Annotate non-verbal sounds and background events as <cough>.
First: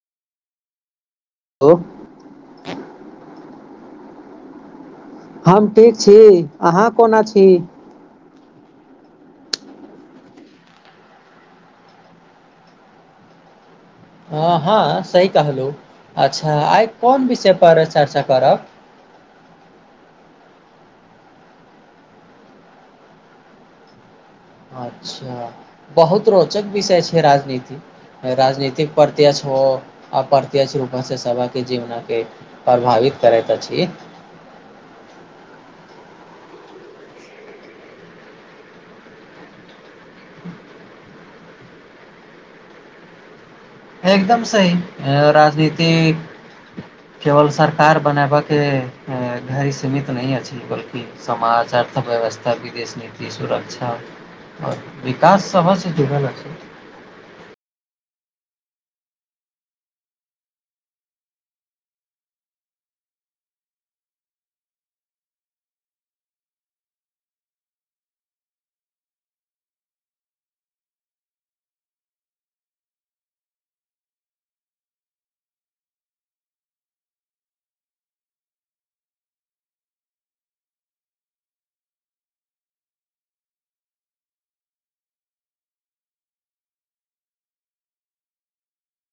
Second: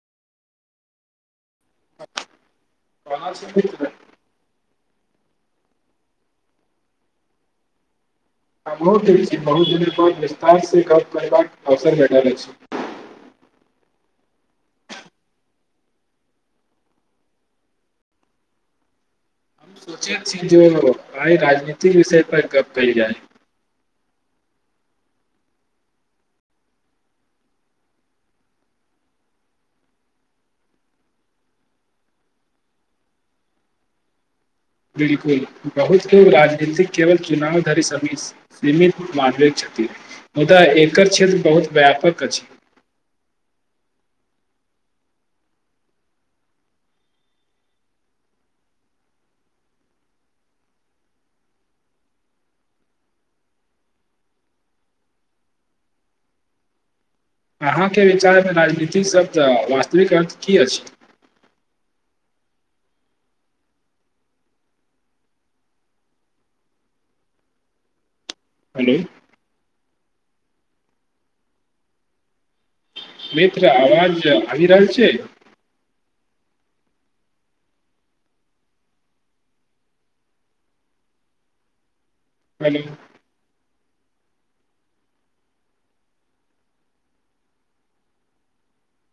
hello <unintelligible> हम टी छी अहाँ कोना छी हमहुँ ठिक छी बहुत दिन पर विस्तार से गप करबाक अवसर भेटल अछि हँ हँ सही कहलु अच्छा आइ कोन विषय पर चर्चा करब सोचेत छी जे ओ आइ राजनीति विषय पर गप कएल जाइ अच्छा बहुत रोचक विषय छै राजनीति राजनीतिक प्रत्य्यक्ष ओ अप्रत्यक्ष रूपेसँ सबे जीवनके परभावित करैत अछि बिल्कुल बहुत के राजनीतिक केवल चुनाव धरि समीस सीमित <unintelligible> क्षति मुदाऽ एकर क्षेत्र बहुत व्यापक अछि एकदम सही राजनीति केवल सरकार बनेबक घड़ी सीमित नहि अछि बलकि समाज अर्थव्यवस्था विदेश नीति सुरक्षा आओर विकास सभा से जुड़ल अछि अहाँके विचारमे राजनीति शब्द वास्तविक अर्थ की अछि हलौ मित्र आवाज आबी रहल छै हलौ